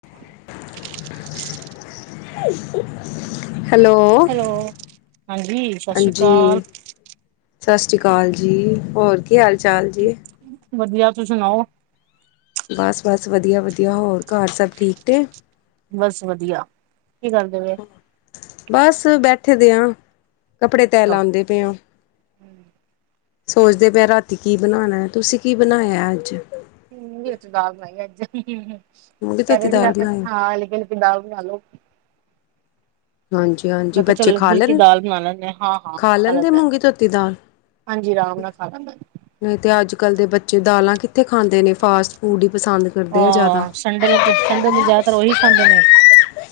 [inaudible] [inaudible] Hello hello ਹਾਂਜੀ ਸਤਿ ਸ੍ਰੀ ਹਾਂਜੀ। ਅਕਾਲ ਸਤਿ ਸ੍ਰੀ ਅਕਾਲ ਜੀ ਹੋਰ ਕੀ ਹਾਲ ਚਾਲ ਜੀ? ਵਦੀਆ ਤੁਸੀਂ ਸੁਣਾਓ। ਬਸ -ਬਸ ਵਧੀਆ- ਵਧੀਆ ਹੋਰ ਘਰ ਸਭ ਠੀਕ ਐ। ਬਸ ਵਧੀਆ, ਕੀ ਕਰਦੇ ਓ ਬਸ ਬੈਠੇ ਦੇ ਆ, ਕੱਪੜੇ ਤੈ ਲਉਂਦੀ ਪੀਆ ਸੋਚਦੇ ਪਏ ਰਾਤੀ ਕੀ ਬਣਾਣਾ ਤੁਸੀਂ ਕੀ ਬਣਾਇਆ ਅੱਜ ਮੂੰਗੀ ਧੋਤੀ ਦਾਲ ਬਣਾਈਏ ਅੱਜ [unintelligible] ਮੂੰਗੀ ਧੋਤੀ ਕਹਿੰਦੇ ਸੀ ਦਾਲ ਰਾਤੀ ਬਣਾਈ ਹਾਂ ਹਲਕੀ-ਹਲਕੀ ਦਾਗ ਬਣਾ ਲਿਓ। [unintelligible] ਹਾਂਜੀ -ਹਾਂਜੀ ਮੈਂ ਕਿਹਾ ਚੱਲ ਬੱਚੇ ਹਲਕੀ ਖਾ ਫੁਲਕੀ ਲੈਂਦ, ਦਾਲ ਬਣਾ ਲੈਂਦੇ ਹਾਂ ਹਾਂ ਹਾਂ ਖਾ ਲੈਦੇ ਲੈਂਦਾ ਮੂੰਗੀ ਧੋਤੀ ਦਾਲ ਹਾਂਜੀ ਆਰਾਮ ਨਾਲ ਖਾ ਲੈਂਦੇ ਨ। ਨਹੀਂ ਤੇ ਅੱਜ ਕੱਲ੍ਹ ਦੇ ਬੱਚੇ ਦਾਲਾਂ ਕਿੱਥੇ ਖਾਂਦੇ ਨੇ ਫਾਸਟ ਫੂਡ ਪਸੰਦ ਕਰਦੇ ਆ ਜ਼ਿਆਦਾ ਹਾਂ ਸੰਡੇ ਨੂੰ -ਸੰਡੇ ਜ਼ਿਆਦਾਤਰ ਉਹੀ ਖਾਂਦੇ ਨੇ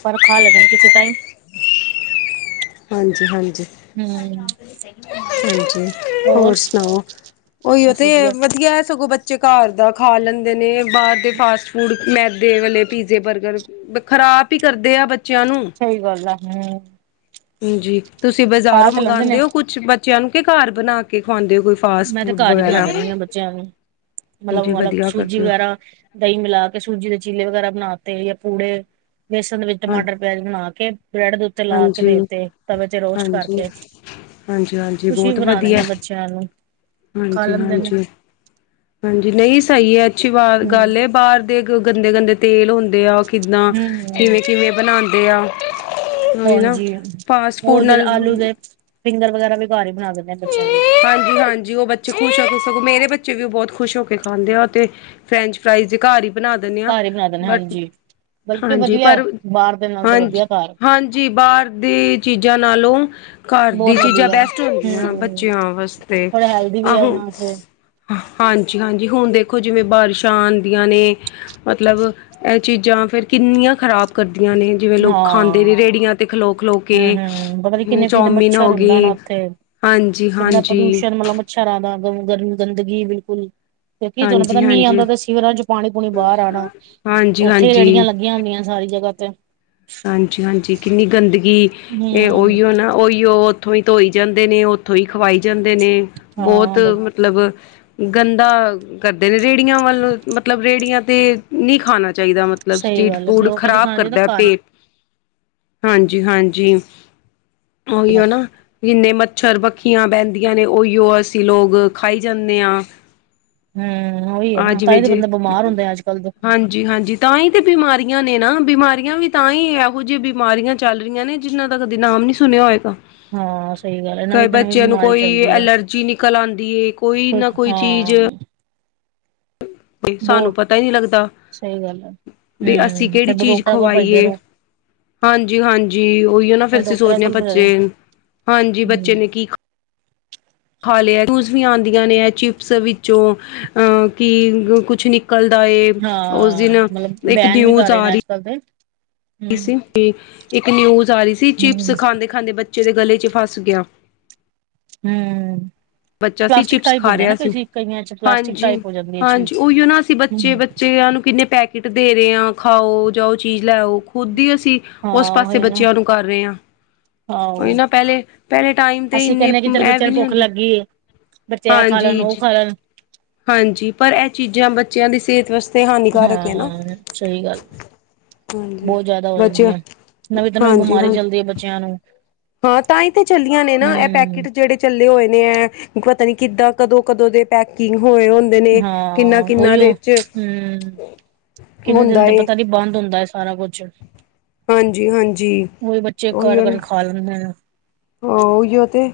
ਪਰ ਖਾ ਲੈਂਦੇ ਨੇ ਕਿਸੇ ਟਾਈਮ [inaudible] ਹਾਂਜੀ -ਹਾਂਜੀ। ਹੂੰ ਹਾਂਜੀ ਹੋਰ ਸੁਣਾਓ ਉਹੀਓ ਤੇ ਵਧੀਆ ਸਗੋਂ ਬੱ ਘਰ ਦਾ ਖਾ ਲੈਂਦੇ ਨੇ ਬਾਹਰ ਦੇ ਫਾਸਟ ਫੂਡ ਮੈਦੇ ਵਾਲੇ ਪੀਜ਼ੇ ਬਰਗਰ ਖ਼ਰਾਬ ਹੀ ਕਰਦੇ ਆ ਬੱਚਿਆਂ ਨੂੰ ਸਹੀ ਗੱਲ ਹੈ ਹੂੰ ਹਾਂਜੀ ਤੁਸੀਂ ਖਾ ਬਾਜ਼ਾਰੋਂ ਤੇ ਲੈਂਦੇ ਨੇ ਮੰਗਵਾਉਂਦੇ ਹੋ ਕੁਛ ਬੱਚਿਆਂ ਨੂੰ ਕੇ ਘਰ ਬਣਾ ਕੇ ਖਵਾਦੇ ਹੋ ਕ ਮੈਂ ਤੇ ਘਰ ਹੀ ਬਣਾ ਦਿੰਦੀ ਹਾਂ ਬੱਚਿਆਂ ਨੂੰ ਮਤਲਬ ਹਾਂਜੀ -ਮਤਲਬ ਵਧੀਆ ਸੂਜੀ ਕਰਦੇ ਹੋ ਵਗੈਰਾ ਦਹੀਂ ਮਿਲਾ ਕੇ ਸੂਜੀ ਦੇ ਚੀਲੇ ਵਗੈਰਾ ਬਣਾਤੇ ਜਾਂ ਪੂੜੇ, ਬੇਸਣ ਦੇ ਵਿੱਚ ਹਾਂ ਟਮਾਟਰ ਵੈਲ ਬਣਾ ਕੇ ਬ੍ਰੈਡ ਦੇ ਉਤ ਤੇ ਲਾ ਕੇ ਹਾਂਜੀ। ਦੇਤੇ ਤਵੇ ਤੇ ਰੋਸਟ ਹਾਂਜੀ, ਕਰਕੇ, ਹਾਂਜੀ, ਹਾਂਜੀ ਕੁਛ ਵੀ ਬਹੁਤ ਬਣਾ ਵਧੀਆ ਦਿੰਦੇ ਬੱਚ ਚਲੋ। ਹਾਂਜੀ- ਹਾਂਜੀ, ਹਾਂਜੀ ਨਹੀਂ ਸਹੀ ਹੈ ਅੱਛੀ ਹੂੰ ਬਾ-ਗੱਲ ਬਾਹਰ ਦੇ ਗੰਦੇ- ਗੰਦੇ ਤੇਲ ਹੁੰਦੇ ਆ ਉਹ ਕਿੱਦਾਂ, ਹੂੰ ਕਿਵੇਂ- ਕਿਵੇਂ ਬਣਾਦੇ ਆ [unintelligible] ਉਹੀ ਨਾ, ਹਾਂਜੀ ਫਾਸਟ ਉਹ ਫੂਡ ਜਿਹੜੇ ਨਾਲ ਆਲੂ ਦੇ ਫਿੰਗਰ ਵਗੈਰਾ ਵੀ ਘਰ ਹੀ ਬਣਾ ਦਿੰਦੇ ਆ ਬੱਚਿਆਂ ਨੂੰ। ਹਾਂਜੀ -ਹਾਂਜੀ ਉਹ ਬੱਚੇ ਖ਼ੁਸ਼ ਹੋ ਕੇ ਸਗੋਂ, ਮੇਰੇ ਬੱਚੇ ਵੀ ਉਹ ਬਹੁਤ ਖੁਸ਼ ਹੋ ਕੇ ਖਾਂਦੇ ਆ ਤੇ ਫਰੈਂਚ ਫਰਾਈਜ਼ ਜੇ ਘਰ ਹੀ ਬਣਾ ਦਿੰਦੇ ਆ, ਘਰ ਹੀ ਬਣਾ ਦਿੰਦੇ ਬਟ ਹਾਂਜੀ ਬਲਕਿ ਹਾਂਜੀ ਵਧੀਆ ਪਰ, ਬਾਹਰ ਦੇ ਨਾਲ ਤੇ ਹਾਂਜ- ਵਧੀਆ ਘਰ ਹਾਂਜੀ, ਬਾਹਰ ਦੀ ਚੀਜ਼ਾਂ ਨਾਲੋਂ ਘਰ ਦੀ ਬਹੁਤ ਚੀਜ਼ਾਂ ਵਧੀਆ ਬੈਸਟ ਹੁੰਦੀਆਂ ਹੂੰ ਬੱਚਿਆਂ ਵਾਸਤੇ, ਥੋੜਾ ਹੈਲਦੀ ਵੀ ਹੈ ਆਹੋ ਉਹਨਾਂ ਵਾਸਤੇ ਹਾਂਜੀ -ਹਾਂਜੀ ਹੁਣ ਦੇਖੋ ਜਿਵੇਂ ਬਾਰਿਸ਼ਾਂ ਆਦੀਆਂ ਨੇ ਮਤਲਬ, ਇਹ ਚੀਜ਼ਾਂ ਫੇਰ ਕਿੰਨੀਆਂ ਖ਼ਰਾਬ ਕਰਦੀਆਂ ਨੇ ਜਿਵੇਂ ਲੋਕ ਹਾਂ ਖਾਂਦੇ ਨੇ ਰੇਹੜੀਆਂ ਤੇ ਖਲੋ- ਖਲੋ ਹੂੰ ਕੇ, ਹੂੰ ਪਤਾ ਨੀ ਕਿੰਨੇ ਕਿੰਨੇ ਚੌਮਿਨ ਮੱਛਰ ਹੋ ਗੇ ਹੁੰਦਾ ਨਾ ਉੱਥੇ ਹਾਂਜੀ- ਹਾਂਜੀ। [unintelligible] ਗਰਮੀ ਗੰਦਗੀ ਏ ਬਿਲਕੁਲ। ਕਿਉਕੀ ਜਦੋ ਇਕ ਹਾਂਜੀ ਦਮ ਮੀਂਹ ਹਾਂਜੀ ਆਦਾ ਪਿਆ ਸੀ ਸੀਵਰਾਂ ਚ ਪਾਣੀ- ਪੂਣੀ ਬਾਹਰ ਆਣਾ। ਹਾਂਜੀ ਉੱਥੇ ਹੀ ਹਾਂਜੀ ਰੇਹੜੀਆਂ ਲੱਗੀਆਂ ਹੁੰਦੀਆਂ ਸਾਰੀ ਜਗ੍ਹਾ ਤੇ। ਹਾਂਜੀ ਹਾਂਜੀ ਕਿੰਨੀ ਗੰਦਗੀ, ਇਹ ਹੂੰ ਉਹੀਓ ਨਾ ਉਹੀਓ ਉੱਥੋਂ ਹੀ ਧੋਈ ਜਾਂਦੇ ਨੇ ਉੱਥੋਂ ਹੀ ਖਵਾਈ ਜਾਂਦੇ ਨੇ ਬੋਤ ਹਾਂ ਬ ਮਤਲਬ ਗੰਦਾ ਕਰਦੇ ਨੇ ਰੇਹੜੀਆਂ ਵੱਲ ਮਤਲਬ ਰੇਹੜੀਆਂ ਤੇ ਨੀ ਖਾਣਾ ਚਾਹੀਦਾ। ਮਤਲਬ ਸਹੀ ਸਟ੍ਰੀਟ ਗੱਲ ਐ, ਫੂਡ ਲੋਕ ਕਹਿੰਦੀ ਖਰਾਬ ਖਾਣਾ ਚਾਹੀਦਾ ਕਰਦਾ ਐ ਘਰ ਪੇਟ। ਹੀ ਹਾਂਜੀ-ਹਾਂਜੀ ਓਇਓ ਨਾ ਜਿੰਨੇ ਮੱਛਰ ਬ ਖ਼ਿਆਂ ਬਹਿੰਦੀਆਂ ਨੇ ਓਹੀਓ ਅਸੀਂ ਲੋਕ ਖਾਈ ਜਾਂਨੇ ਆਂ। ਹੂੰ ਉਹੀ ਹੈ ਆ ਨਾ ਤਾਂ ਜਿਵੇਂ ਹੀ ਤੇ ਜੇ ਬੰਦਾ ਬਿਮਾਰ ਹੁੰਦਾ ਅੱਜ ਕੱਲ ਦੇ ਹਾਂਜੀ-ਹਾਂਜੀ ਤਾਂ ਈ ਤੇ ਬਿਮਾਰੀਆਂ ਨੇ ਨਾ, ਬਿਮਾਰੀਆਂ ਵੀ ਤਾਂ ਈ ਏਹੋ ਜੀ ਬਿਮਾਰੀਆਂ ਚੱਲ ਰਹੀਆਂ ਨੇ ਜਿਹਨਾਂ ਦਾ ਕਦੇ ਨਾਮ ਨੀ ਸੁਨਆ ਹੋਏਗਾ। ਹਾਂ ਸਹੀ ਗੱਲ ਹੈ ਕਰ ਨਵੀਂ ਤੋਂ ਨਵੀਂ ਬੱਚਿਆਂ ਨੂੰ ਬਿਮਾਰੀ ਕੋਈ ਚੱਲਦੀ ਹੈ ਅਲਰਜੀ ਨਿਕਲ ਆਂਦੀ ਏ ਕੋਈ ਨਾ ਕੋਈ ਚੀਜ਼ ਤੇ ਬਹੁ ਸਾਨੂੰ ਪਤਾ ਈ ਨਿ ਲੱਗਦਾ ਸਹੀ ਗੱਲ ਹੈ ਵੀ ਅਸੀਂ ਹੂੰ ਕੇੜੀ ਫਿਰ ਚੀਜ਼ ਡਾਕਟਰਾਂ ਕੋਲ ਭੱਜਦੇ ਖਵਾਈਏ। ਰਹੋ ਹਾਂਜੀ-ਹਾਂਜੀ ਓਇਓ ਨਾ ਫਿਰ ਅਸੀਂ ਡਾਕਟਰਾਂ ਸੋਚਦੇ ਆਂ ਕੋਲ ਭੱਜਦੇ ਰਹੋ ਬੱਚੇ ਹਾਂਜੀ ਬੱਚੇ ਹੂੰ ਨੇ ਕੀ ਖਾ ਲਿਆ ਚੁਸਨੀਆਂ ਆਂਦੀਆਂ ਨੇ ਚਿਪਸ ਵਿੱਚੋਂ ਅ ਕੀ ਕੁਛ ਨਿ ਕਲਦਾ ਏ ਉਸ ਦਿਨ ਇੱਕ ਨਿਊਜ ਆ ਰੀ ਕਰਦੇ ਰੀ ਸੀ ਕਿ ਇੱਕ ਨਿਊਜ ਆ ਰੀ ਸੀ ਚਿਪਸ ਹੂੰ ਖਾਂਦੇ-ਖਾਂਦੇ ਬੱਚੇ ਦੇ ਗਲੇ 'ਚ ਫਸ ਗਆ। ਹੂੰ। ਬੱਚਾ ਸੀ ਪਲਾਸਟਿਕ ਚਿਪਸ ਟਾਈਪ ਖਾ ਹੁੰਦੇ ਰਿਹਾ ਨਾ ਸੀ, ਕਈ ਕਈਆਂ ਚ ਪਲਾਸਟਿਕ ਹਾਂਜੀ, ਟਾਈਪ ਹੋ ਜਾਂਦੀ ਹੈ ਹਾਂਜੀ ਚੀਜ਼ ਓਇਓ ਨਾ ਅਸੀ ਬੱਚੇ ਚੇਆਂ ਨੂੰ ਕਿੰਨੇ ਪੈਕੇਟ ਦੇ ਰੇ ਆ ਖਾਓ, ਜਾਓ ਚੀਜ਼ ਲੈ ਆਓ। ਖੁਦ ਈ ਅਸੀਂ ਹਾਂ ਓਸ ਪਾਸੇ ਉਹੀ ਹੈ ਨਾ ਬੱਚਿਆਂ ਨੂੰ ਕਰ ਰੇ ਆਂ। ਓਈ ਆਹੋ ਨਾ ਪਹਿਲੇ, ਪਹਿਲੇ ਟਾਈਮ ਤੇ ਅਸੀਂ ਇੰਨੇ ਕਹਿੰਦੇ ਕਿ ਚੱਲ ਐ ਬੱਚਿਆਂ ਵੀ ਨੂੰ ਨੀ ਭੁੱਖ ਹੁੰਦੇ ਲੱਗੀ ਏ ਬੱਚੇ ਐ ਖਾ ਲੈਨ ਹਾਂਜੀ ਓ ਜੀ ਖਾ ਲੈਨ। ਹਾਂਜੀ ਪਰ ਐ ਚੀਜ਼ਾਂ ਬੱਚਿਆਂ ਦੀ ਸੇਤ ਵਾਸਤੇ ਹਾਨੀਕਾਰਕ ਹੈ ਨਾ ਹਾਂ, ਸਹੀ ਗੱਲ ਏ। ਹਾਂਜੀ ਬੋਤ ਜਾਦਾ ਹੋ ਬੱਚੇ ਜਾਂਦੀਆਂ, ਨਵੀਂ ਤੋਂ ਨਵੀਂ ਹਾਂਜੀ ਬਿਮਾਰੀ ਹਾਂ ਚੱਲਦੀ ਏ ਬੱਚਿਆਂ ਨੂੰ। ਹਾਂ ਤਾਂ ਈ ਤੇ ਚੱਲੀਆਂ ਨੇ ਨਾ ਐ ਪੈਕਟ ਹੂੰ ਜੇੜੇ ਚੱਲੇ ਹੋਏ ਨੇ ਐ ਪਤਾ ਨੀ ਕਿੱਦਾਂ ਕਦੋਂ-ਕਦੋਂ ਦੇ ਪੈਕਿੰਗ ਹੋਏ ਹੋਨ ਦੇ ਨੇ ਹਾਂ ਕਿੰਨਾ-ਕਿੰਨਾ ਉਹੀਓ ਦੇ 'ਚ ਹੂੰ ਕਿੰਨੇ ਦਿਨ ਹੁੰਦਾ ਤੇ ਏ ਪਤਾ ਨੀ ਬੰਦ ਹੁੰਦਾ ਐ ਸਾਰਾ ਕੁਝ। ਹਾਂਜੀ-ਹਾਂਜੀ, ਬੱਚੇ ਕਰ ਓਇਓ ਕਰ ਨਾ, ਖਾ ਲੈਂਦੇ ਨੇ ਓਇਓ ਤੇ।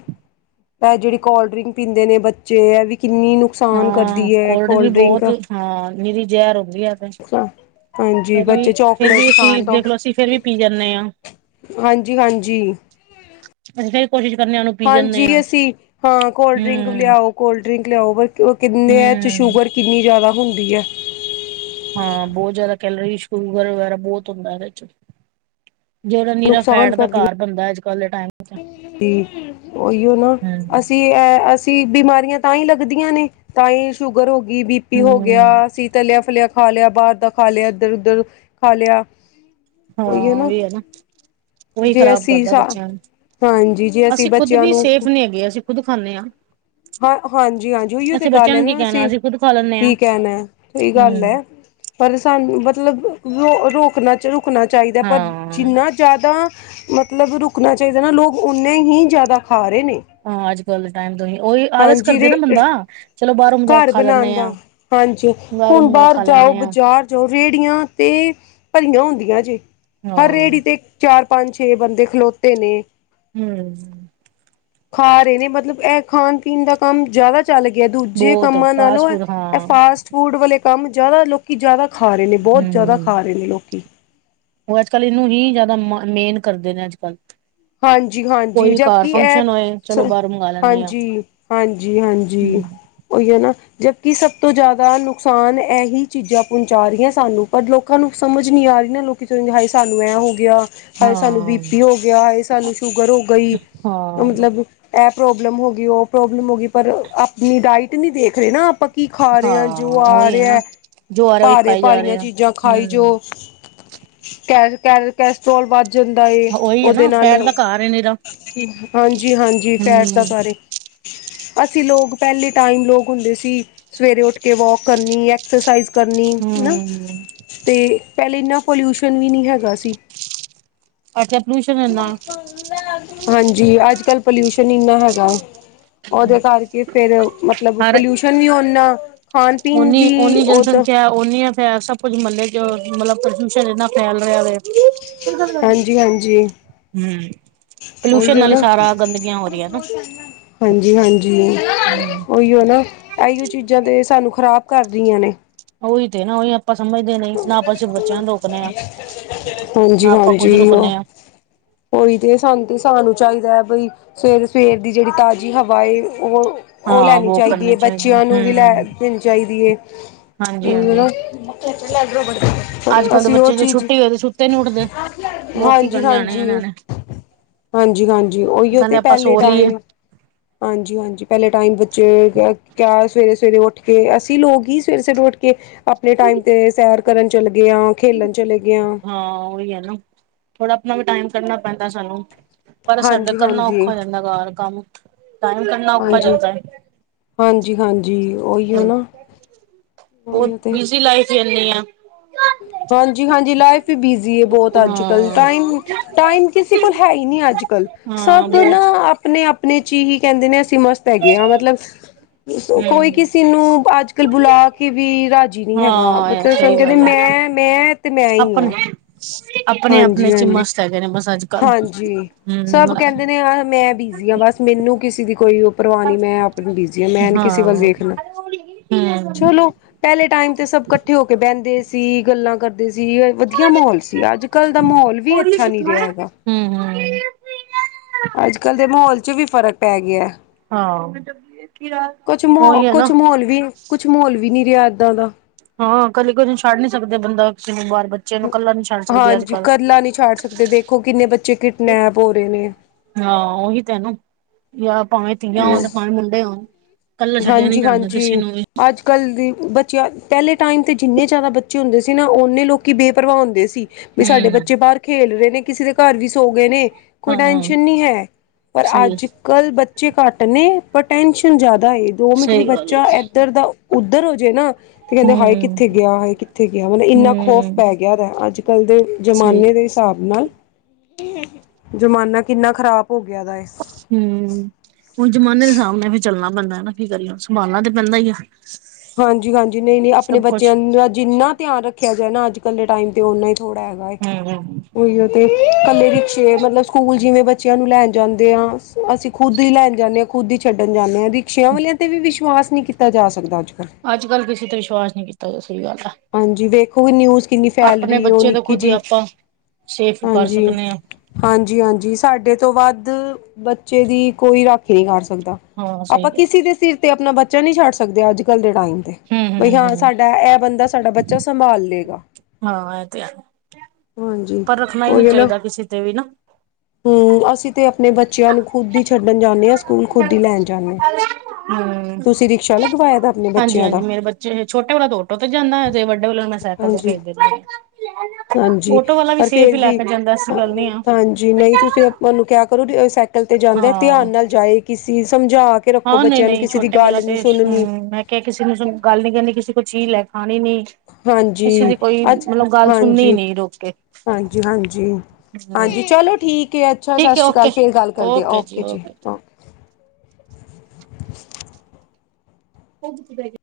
ਐ ਜੇੜੀ ਕੋਲਡ ਡਰਿੰਕ ਪੀਂਦੇ ਨੇ ਬੱਚੇ ਐ ਵੀ ਕਿੰਨੀ ਨੁਕਸਾਨ ਹਾਂ ਕਰਦੀ ਏ ਵੀ ਕੋਲਡ ਡਰਿੰਕ। ਬਹੁਤ ਹਾਂ ਨੀਰੀ ਜੈਰ ਹੁੰਦੀ ਐ ਤੇ ਹਾਂਜੀ ਫਿਰ ਬੱਚੇ ਵੀ, ਫੇਰ ਚੋਕਲੇਟ ਵੀ ਅਸੀਂ ਖਾਣ ਦੇਖਲੋ ਅਸੀਂ ਫੇਰ ਵੀ ਪੀ ਜਾਂਨੇ ਆਂ। ਹਾਂਜੀ-ਹਾਂਜੀ। [unintelligible] ਕੋਸ਼ਿਸ਼ ਕਰਨੇ ਓਨੂੰ ਹਾਂਜੀ ਅਸੀਂ ਹਾਂ ਕੋਲਡ ਡਰਿੰਕ ਹਮ ਲਿਆਓ। ਕੋਲਡ ਡਰਿੰਕ ਲਿਆਓ ਪਰ ਕਿੰਨੇ ਏਹ 'ਚ ਹਮ ਸ਼ੂਗਰ ਕਿੰਨੀ ਜਾਦਾ ਹੁੰਦੀ ਐ। ਹਾਂ ਬੋਤ ਜਾਦਾ ਕੈਲਰੀ, ਸ਼ੂਗਰ ਵਗੈਰਾ ਬੀਤ ਹੁੰਦਾ ਏਦੇ 'ਚ। ਜੇੜਾ ਨੀਰਾ ਨੁਕਸਾਨ ਫੈਟ ਦਾ ਘਰ ਬਨਦਾ ਅੱਜ ਕੱਲ ਦੇ ਟਾਈਮ। ਚ ਹੂੰ, ਓਇਓ ਨਾ, ਹਮ ਅਸੀਂ ਐ ਅਸੀਂ ਬੀ ਬਿਮਾਰੀਆਂ ਤਾਂ ਈ ਲੱਗਦੀਆਂ ਨੇ ਤਾਂ ਈ ਸ਼ੂਗਰ ਹੋ ਗੀ, ਬੀਪੀ ਹੋ ਗਿਆ, ਸੀ ਤਲਿਆ ਫਲਿਆ ਖਾ ਲਿਆ, ਬਾਰ ਦਾ ਖਾ ਲਿਆ, ਏਧਰ, ਉਧਰ ਖਾ ਲਿਆ। ਹਾਂ ਓਈ ਐ ਨਾ ਉਹੀ ਹੈ ਉਹੀ ਜੇ ਖ਼ਰਾਬ ਅਸੀਂ ਕਰਦਾ ਸ ਬੱਚਿਆਂ ਨੂੰ ਹਾਂਜੀ, ਜੇ ਅਸੀਂ ਖੁਦ ਬੱਚਿਆਂ ਵੀ ਨੂੰ ਸੇਫ ਨੀ ਹੈਗੇ ਅਸੀਂ ਖੁਦ ਖਾਂਦੇ ਹਾਂ ਹਾਂ ਹਾਂਜੀ-ਹਾਂਜੀ ਓਇਓ ਤੇ ਅਸੀਂ ਗੱਲ ਬੱਚਿਆਂ ਐ ਨੂੰ ਕੀ ਨਾ ਕਹਿਣਾ ਅਸੀਂ ਖੁਦ ਖਾ ਲੈਂਦੇ ਹਾਂ ਕੀ ਕਹਿਣਾ ਐ ਸਹੀ ਗੱਲ ਐ। ਹਮ ਪਰ ਸਾਨੂੰ ਮਤਲਬ ਰੋ ਰੋਕਨਾ, ਰੁਕਨਾ ਚਾਈਦਾ ਪਰ ਹਾਂ ਜਿੰਨਾ ਜਾਦਾ ਮਤਲਬ ਰੁਕਨਾ ਚਾਈਦਾ ਨਾ ਲੋਕ ਉਨਾਂ ਹੀ ਜਾਦਾ ਖਾ ਰੇ ਨੇ। ਹਾਂ ਅੱਜ ਕੱਲ ਦੇ ਟਾਈਮ ਤੋਂ ਹੀ ਉਹੀ ਆਲਸ ਹਾਂਜੀ ਕਰਦੇ ਰੇ ਨਾ ਬੰਦਾ ਚਲੋ ਬਾਹਰੋਂ ਮੰਗਾ ਕੇ ਘਰ ਖਾ ਬਣਾਉਣ ਲੈਂਨੇ ਦਾ ਆਂ ਹਾਂਜੀ ਬਾਹਰੋਂ ਹੁਣ ਬਾਹਰ ਜਾਓ ਬਜ਼ਾਰ ਜੋ ਰੇਹੜੀਆਂ ਤੇ ਭਰੀਆਂ ਹੁੰਦੀਆਂ ਜੇ, ਹਰ ਹਾਂ ਰੇਹੜੀ ਤੇ ਚਾਰ ਪੰਜ ਛੇ ਬੰਦੇ ਖਲੋਤੇ ਨੇ ਹੂ ਖਾ ਰਹੇ ਨੇ, ਮਤਲਬ ਇਹ ਖਾਣ ਪੀਣ ਦਾ ਕੰਮ ਜ਼ਿਆਦਾ ਚੱਲ ਗਿਆ, ਦੂਜੇ ਬਹੁਤ ਕੰਮਾਂ ਫਾਸਟ ਨਾਲੋਂ ਫੂਡ ਇਹ ਹਾਂ ਫਾਸਟ ਫੂਡ ਵਾਲੇ ਕੰਮ, ਜ਼ਿਆਦਾ ਲੋਕ ਜ਼ਿਆਦਾ ਖਾ ਰਹੇ ਨੇ ਬਹੁਤ ਜ਼ਿਆਦਾ ਹੂੰ, ਖਾ ਰਹੇ ਨੇ ਲੋਕੀ ਉਹ ਅੱਜ ਕੱਲ੍ਹ ਇਹਨੂੰ ਹੀ ਜ਼ਿਆਦਾ ਮ ਮੇਨ ਕਰਦੇ ਨੇ ਅੱਜ ਕੱਲ੍ਹ ਹਾਂਜੀ ਕੋਈ ਹਾਂਜੀ ਵੀ ਘਰ ਜਬਕਿ ਫੰਕਸ਼ਨ ਹੋਏ ਚਲੋ ਇਹ ਬਾਹਰੋਂ ਮੰਗਵਾ ਲੈਂਦੇ ਆ। ਹਾਂਜੀ ਹਾਂਜੀ ਜੀ ਹਾਂਜੀ ਉਹੀ ਹੈ ਨਾ ਜਦਕਿ ਸਭ ਤੋਂ ਜ਼ਿਆਦਾ ਨੁਕਸਾਨ ਇਹੀ ਚੀਜ਼ਾਂ ਪਹੁੰਚਾ ਰਹੀਆਂ ਸਾਨੂੰ, ਪਰ ਲੋਕਾਂ ਨੂੰ ਸਮਝ ਨੀ ਆ ਰਹੀ ਨਾ, ਲੋਕੀ ਕਿਸੇ ਨੂੰ ਦਿਖਾਈ ਸਾਨੂੰ ਐਂ ਹੋ ਗਿਆ ਹਾਯੇ ਸਾਨੂੰ ਬੀ ਹਾਂ, ਪੀ ਹੋ ਗਿਆ, ਹਾਯੇ ਸਾਨੂੰ ਸ਼ੂਗਰ ਹੋ ਗਈ, ਹਾਂ, ਮਤਲਬ ਇਹ ਪ੍ਰੋਬਲਮ ਹੋ ਗਈ ਉਹ ਪ੍ਰੋਬਲਮ ਹੋ ਗਈ, ਪਰ ਆਪਣੀ ਡਾਇਟ ਨੀ ਦੇਖ ਰਹੇ ਨਾ ਆਪਾਂ ਕੀ ਖਾ ਰਹੇ ਆਂ, ਜੋ ਹਾਂ ਆ ਉਹੀ ਰਿਆ ਨਾ ਹੈ ਜੋ ਆ ਰਿਹਾ ਉਹੀ ਭਾਰੇ ਖਾਈ ਜਾ ਰਹੇ ਭਾਰੀਆਂ ਆ। ਚੀਜ਼ਾਂ ਖਾਈ ਹੂੰ, ਜੋ, ਕ ਕੈਸਟ੍ਰੋਲ ਵੱਧ ਜਾਂਦਾ ਏ, ਉਹੀ ਹੈ ਉਹਦੇ ਨਾ ਨਾਲ, ਫੈਟ ਦਾ ਘਰ ਹੈ ਨਿਰਾ। ਹਾਂਜੀ ਹਾਂਜੀ ਫੈਟ ਦਾ ਹੂੰ, ਕਾਰ ਅਸੀਂ ਲੋਕ ਪਹਿਲੇ ਟਾਈਮ ਲੋਕ ਹੁੰਦੇ ਸੀ, ਸਵੇਰੇ ਉੱਠ ਕੇ ਵੋਕ ਕਰਨੀ ਏ ਐਕਸਰਸਾਈਜ਼ ਕਰਨੀ ਹੈ ਨਾ, ਹੂੰ, ਤੇ ਪਹਿਲੇ ਇੰਨਾ ਪੋਲਿਊਸ਼ਨ ਵੀ ਨਹੀਂ ਹੈਗਾ ਸੀ ਅੱਛਾ ਪਲਊਸ਼ਨ ਹੈ ਨਾ ਹਾਂਜੀ ਅੱਜ ਕੱਲ੍ਹ ਪੋਲਿਊਸ਼ਨ ਇੰਨਾ ਹੈਗਾ ਉਹਦੇ ਕਰਕੇ ਫੇਰ ਮਤਲਬ ਹਰ ਪਲਿਊਸ਼ਨ ਵੀ ਔ ਨਾ ਖਾਣ ਪੀਣ ਵੀ ਉਓਦੋਂ ਉਹ ਨੀ ਆ ਫੇਰ ਸਭ ਕੁੱਝ ਮਹੱਲੇ ਚ ਮਤਲਬ ਪ੍ਰਦੂਸ਼ਣ ਇਨਾ ਫੈਲ ਰਿਹਾ ਵ ਹੂ ਹਾਂਜੀ-ਹਾਂਜੀ ਪੋਲਿਊਸ਼ਨ ਉਹੀਓ ਨਾਲ ਹੀ ਨਾ ਸਾਰਾ ਗੰਦਗੀਆਂ ਹੋ ਰਹੀਆਂ ਹੈਨਾ ਹਾਂਜੀ ਹਾਂਜੀ ਹੂੰ, ਉਹੀਓ ਨਾ ਇਹੀਓ ਚੀਜ਼ਾਂ ਤਾਂ ਸਾਨੂੰ ਖ਼ਰਾਬ ਕਰ ਦਿਆਂ ਨੇ ਉਹੀ ਤੇ ਨਾ, ਉਹੀ ਆਪਾਂ ਸਮਝਦੇ ਨਹੀਂ ਨਾ ਆਪਾਂ ਸ਼ਿ ਨਾ ਹਾਂਜੀ ਆਪਾਂ ਖੁਦ ਹਾਂਜੀ ਉਹ ਰੁਕਨੇ ਆ। ਉਈ ਤੇ, ਸਾਨੂੰ ਤੇ ਸਾਨੂੰ ਚਾਹੀਦਾ ਹੈ ਬਈ ਸਵੇਰ ਸਵੇਰ ਦੀ ਜਿਹੜੀ ਤਾਜ਼ੀ ਹਵਾ ਏ ਉਹ ਉਹ ਹਾਂ ਲੈਣੀ ਵੋ ਚਾਹੀਦੀ ਕਰਨੀ ਹੈ, ਬੱਚਿਆਂ ਨੂੰ ਵੀ ਲੈ ਹੂੰ ਦੇਣੀ ਚਾਹੀਦੀ ਹੈ ਹਾਂਜੀ-ਹਾਂਜੀ ਹੈ ਅੱਜ ਕੱਲ੍ਹ [inaudible] ਦੇ ਉਹ ਬੱਚੇ ਜੇ ਚੀਜ਼ ਛੁੱਟੀ ਹੋਏ ਤੇ ਸੁੱਤੇ ਨੀ ਉੱਠਦੇ। ਵੋਕ ਕੀ ਹਾਂਜੀ ਕਰਨ ਜਾਣੇ ਹਾਂਜੀ ਇਹਨਾਂ ਨੇ ਹਾਂਜੀ ਹਾਂਜੀ ਉਹੀਓ ਕਹਿੰਦੇ ਤੇ ਆਪਾਂ ਪਹਿਲੇ ਸੋ ਲਈਏ ਟਾਈਮ ਹਾਂਜੀ ਹਾਂਜੀ ਪਹਿਲੇ ਟਾਈਮ ਬੱਚੇ ਕਯਾ ਸਵੇਰੇ ਸਵੇਰੇ ਉਠ ਕੇ ਅਸੀਂ ਲੋਕ ਹੀ ਸਵੇਰੇ ਸਵੇਰੇ ਉੱਠ ਕੇ ਆਪਣੇ ਟਾਈਮ ਤੇ ਸੈਰ ਕਰਨ ਚਲੇ ਗਏ ਹਾਂ ਖੇਲਣ ਚਲੇ ਗਏ ਆਂ ਹਾਂ ਉਹੀ ਹੈ ਨਾ ਥੋੜਾ ਆਪਣਾ ਵੀ ਟਾਈਮ ਕੱਢਣਾ ਪੈਂਦਾ ਸਾਨੂੰ ਪਰ ਸਾਡੇ ਹਾਂਜੀ ਕਰਨਾ ਹਾਂਜੀ ਔਖਾ ਜਾਂਦਾ ਘਾਰ ਕੰਮ, ਟਾਈਮ ਕੱਢਣਾ ਔਖਾ ਹੋ ਹਾਂਜੀ ਜਾਂਦਾ ਐ ਹਾਂਜੀ ਹਾਂਜੀ ਉਹੀਓ ਨਾ ਉਹੀਓ ਤੇ ਦੇਨੀ ਆਂ ਹਾਂਜੀ ਹਾਂਜੀ ਲਾਈਫ ਬਿਜ਼ੀ ਬਹੁਤ ਅੱਜ ਕੱਲ ਹਾਂ-ਹਾਂ ਟਾਈਮ ਟਾਈਮ ਕਿਸੇ ਕੋਲ ਹੈ ਹੀ ਨਹੀਂ ਅੱਜ ਕੱਲ ਸਭ ਨਾ ਬਹੁਤ ਆਪਣੇ ਆਪਣੇ ਚ ਹੀ ਕਹਿੰਦੇ ਨੇ ਅਸੀਂ ਮਸਤ ਹੈਗੇ ਹਾਂ ਮਤਲਬ ਕੋਈ ਹੂੰ ਕਿਸੀ ਨੂੰ ਅੱਜ ਕੱਲ ਬੁਲਾ ਕੇ ਵੀ ਰਾਜ਼ਜੀ ਨਹੀਂ ਹੈਗਾ ਹਾਂ ਮਤਲਬ ਸਹੀ ਸਾਨੂੰ ਕਹਿੰ ਤੇ ਗੱਲ ਮੈਂ ਹੈ। ਮੈਂ ਤੇ ਮੈਂ ਹੀ ਹਾਂ ਆਪਣੇ ਆਪਣੇ ਆਪਣੇ ਚ ਹੀ ਹਾਂਜੀ-ਹਾਂਜੀ, ਮਸਤ ਹੈਗੇ ਨੇ ਮਸਾਜੇ ਹਾਂਜੀ ਸਭ ਕਹਿੰਦੇ ਨੇ ਮੈਂ ਬਿਜ਼ੀ ਹਾਂ ਬਸ ਮੈਨੂੰ ਕਿਸੇ ਦੀ ਕੋਈ ਪਰਵਾਹ ਨੀ ਮੈਂ ਆਪਣੀ ਬੀਜੀ ਆ ਮੈਂ ਨੀ ਕਿਸੇ ਵੱਲ ਹਮ ਵੇਖਣਾ ਹਮ ਚਲੋ ਪੈਲੇ ਟਾਈਮ ਤੇ ਸਬ ਕੱਠੇ ਹੋ ਕੇ ਬੈਂਦੇ ਸੀ, ਗੱਲਾਂ ਕਰਦੇ ਸੀ ਵਧੀਆ ਮਹੌਲ ਸੀ ਅੱਜ ਕੱਲ ਦਾ ਮਹੌਲ ਵੀ ਅੱਛਾ ਨੀ ਰਿਆ ਹੈ ਹੂੰ, ਹੂੰ। ਅੱਜ ਕੱਲ ਦੇ ਮਹੌਲ ਚ ਵੀ ਫ਼ਰਕ ਪੈ ਗਿਆ। ਹਾਂ। ਕੁਛ ਮਾਹੌਲ, ਕੁਛ ਮਾਹੌਲ ਵੀ, ਕੁਛ ਮਾਹੌਲ ਵੀ ਨੀ ਰਿਆ ਐਦਾਂ ਦਾ। ਹਾਂ ਕੱਲੇ ਕਿਸੀ ਨੂੰ ਛੱਡ ਨੀ ਸਕਦੇ ਬੰਦਾ, ਕਿਸੇ ਨੂੰ ਬਾਰ ਬ ਹਾਂਜੀ, ਕੱਲਾ ਨੀ ਛਡ ਸਕਦੇ ਦੇਖੋ ਕਿੰਨੇ ਬੱਚੇ ਕਿਡਨੈਪ ਹੋਰੇ ਨੇ। ਹਾਂ ਓਹੀ ਤੇ ਹੈ ਨਾ ਯਾ ਭਾਵੇਂ ਧੀਆਂ ਹੋਣ, ਨੇ ਤੇ ਭਾਵੇਂ ਮੁੰਡੇ ਹੋਣ ਕੱਲਾ ਛੱਡਿਆ ਨੀ ਜਾਂਦਾ ਕਿਸੀ ਨੂੰ ਵੀ। ਅੱਜ ਕੱਲ ਦੀ ਬੱਚਿਆ ਪੈਲੇ ਟਾਈਮ ਤੇ ਜਿੰਨੇ ਜਾਦਾ ਬੱਚੇ ਹੁੰਦੇ ਸੀ ਨਾ, ਓਨੇ ਲੋਕ ਬੇਪਰਵਾ ਹੁੰਦੇ ਸੀ। ਵੀ ਸਾਡੇ ਹਮ ਬੱਚੇ ਬਾਹਰ ਖੇਲ ਰੇ ਨੇ, ਕਿਸੇ ਦੇ ਘਰ ਵੀ ਸੋ ਗਏ ਨੇ ਕੋਈ ਹਾਂ ਟੈਂਸ਼ਨ ਨੀ ਹੈ, ਪਰ ਸਹੀ ਅੱਜ ਕਲ ਬੱਚੇ ਘੱਟ ਨੇ ਪਰ ਟੈਨਸ਼ਨ ਜਾਦਾ ਏ। ਦੋ ਮਿੰਟ ਵੀ ਸਹੀ ਗੱਲ ਬੱਚਾ ਐਧਰ ਦਾ ਉੱਧਰ ਹੋ ਜੇ ਨਾ ਤੇ ਕੈਂਦੇ ਹਾਏ ਹਮ ਕਿੱਥੇ ਗਿਆ ਵਾ, ਹਾਏ ਕਿੱਥੇ ਗਿਆ ਮਤਲਬ ਇੰਨਾ ਖੌਫ਼ ਹਮ ਪੈ ਗਿਆ ਵਾ ਅੱਜ ਕੱਲ ਦੇ ਜਮਾਨੇ ਸਹੀ ਦੇ ਹਿਸਾਬ ਨਾਲ ਜਮਾਨਾ ਕਿੰਨਾ ਖ਼ਰਾਬ ਹੋ ਗਿਆ ਦਾ ਏ। ਹੂੰ, ਹੁਣ ਜਮਾਨੇ ਦੇ ਹਿਸਾਬ ਨਾਲ ਵੀ ਚੱਲਨਾ ਪੈਂਦਾ ਐ ਨਾ, ਕੀ ਕਰੀਏ ਹੁਣ ਸੰਭਾਲਨਾ ਤੇ ਪੈਂਦਾ ਈ ਏ। ਹਾਂਜੀ, ਹਾਂਜੀ ਨਈ, ਨਈ ਅਪਨੇ ਬਚਿਆ ਕੁਛ। ਦਾ ਜਿੰਨਾ ਧਿਆਨ ਰੱਖਿਆ ਜਾਏ ਨਾ ਅੱਜ ਕੱਲ ਦੇ ਟਾਈਮ ਤੇ ਓਨਾ ਥੋੜਾ ਐ। ਹੈਗਾ ਏ ਹੂੰ, ਉਹੀ ਉ ਤੇ ਤੇ ਕੱਲੇ ਰਿਕਸ਼ੇ ਮਤਲਬ ਸਕੂਲ ਜਿਵੇਂ ਬੱਚਿਆਂ ਨੂੰ ਲੈਨ ਜਾਂਦੇ ਆ ਅਸੀ ਖੁਦ ਈ ਲੈਨ ਜਾਂਦੇ ਆਂ, ਖੁਦ ਈ ਛੱਡਨ ਜਾਂਦੇ ਆਂ, ਰਿਕਸੇ਼ਆਂ ਵਾਲਿਆਂ ਤੇ ਵੀ ਵਿਸ਼ਵਾਸ ਨੀ ਕੀਤਾ ਜਾ ਸਕਦਾ ਅੱਜ ਕੱਲ੍ਹ ਅੱਜ ਕੱਲ ਕਿਸੀ ਤੇ ਵਿਸ਼ਵਾਸ ਨੀ ਕੀਤਾ ਜਾ, ਸਈ ਗੱਲ ਐ। ਹਾਂਜੀ ਵੇਖੋ ਇਹ ਨਿਊਜ਼ ਕਿੰਨੀ ਫੈ਼ਲ ਰਹੀ ਏ ਓ ਨਿੱਕੀ ਜੀ ਸੇਫ਼ ਕਰ ਹਾਂਜੀ ਸਕਨੇ ਆਂ। ਹਾਂਜੀ, ਹਾਂਜੀ ਸਾਡੇ ਤੋਂ ਵੱਧ ਬੱਚੇ ਦੀ ਕੋਈ ਰਾਖੀ ਨੀ ਕਰ ਸਕਦਾ। ਹਾਂ ਸਹੀ ਅਪਾਂ ਗੱਲ ਹੈ ਕਿਸੀ ਦੇ ਸਿਰ ਤੇ ਅਪਨਾ ਬੱਚਾ ਨੀ ਛੱਡ ਸਕਦੇ ਅੱਜ ਕੱਲ ਦੇ ਟਾਈਮ ਤੇ। ਹੂੰ, ਬਈ ਹਾਂ ਹੂੰ, ਹੂੰ। ਸਾਡਾ ਐ ਬੰਦਾ ਸਾਡਾ ਬੱਚਾ ਸੰਭਾਲ ਲਏਗਾ। ਹਾਂ ਇਹ ਤੇ ਹੈ ਹਾਂਜੀ। ਪਰ ਰੱਖਨਾ ਈ ਨੀ ਚਾਈਦਾ ਕਿਸੇ ਤੇ ਵੀ ਨਾ। ਹੂੰ, ਅਸੀ ਤੇ ਅਪਨੇ ਬੱਚੇਆਂ ਨੂੰ ਖੁਦ ਈ ਛ ਛੱਡਣ ਜਾਂਨੇ ਆਂ ਸੂਕੂਲ ਖੁਦ ਈ ਲੈਨ ਜਾਂਨੇ ਆਂ, ਹੂੰ। ਤੂਸੀ ਰਿਕਸ਼ਾ ਲਗਵਾਇਆ ਦਾ ਅਪਨੇ ਬੱਚਿਆਂ ਦਾ? ਜੇ ਛੋਟੇ ਵਾਲਾ ਤੇ ਔਟੋ ਤੇ ਜਾਂਦੈ, ਤੇ ਵੱਡੇ ਵਾਲੇ ਨੂੰ ਮੈਂ ਸੈਕਲ ਤੇ ਹਾਂਜੀ ਭੇਜ ਦੇਨੀ ਆਂ। ਹਾਂਜੀ, ਪਰ ਫੇਰ ਵੀ, ਐਸੀ ਗੱਲ ਨੀ ਆ ਹਾਂਜੀ ਨਈ ਤੂਸੀ ਓਹਨੂੰ ਕਿਆ ਕਰੋ ਸੈਕਲ ਤੇ ਜਾਂਦਿਆਂ ਹਾਂ। ਧਿਆਨ ਨਾਲ ਜਾਏ ਕਿਸੀ ਸਮਝਾ ਕੇ ਰੱਖੋ ਹਾਂ ਬਚਿਆ ਨੂੰ ਕਿਸੀ ਦੀ ਗੱਲ ਨੀ ਸੁਨਨੀ ਕਿ ਕਿਸੀ ਨੂੰ ਸੁਨ ਗੱਲ ਨੀ ਕਰਨੀ, ਕਿਸੇ ਕੋਲ ਚੀਜ ਲੈ ਕੇ ਖਾਣੀ ਨੀ ਹਾਂਜੀ ਕਿਸੀ ਦੀ ਕੋਈ ਅੱਜ ਮਤਲਬ ਗੱਲ ਸੁਨਨੀ ਹਾਂਜੀ ਨੀ ਰੂਕ ਕੇ। ਹਾਂਜੀ, ਹਾਂਜੀ। ਹੂੰ ਹਾਂਜੀ, ਚਲੋ ਠੀਕ ਏ, ਅੱਛਾ ਸਤਿ ਠੀਕ ਹੈ ਸ੍ਰੀ ਅਕਾਲ, ਫੇਰ ਗੱਲ ਕਰਦੇ, ਓਕੇ-ਓਕੇ ਓਕੇ ਜੀ, ਓਕੇ। [unintelligible]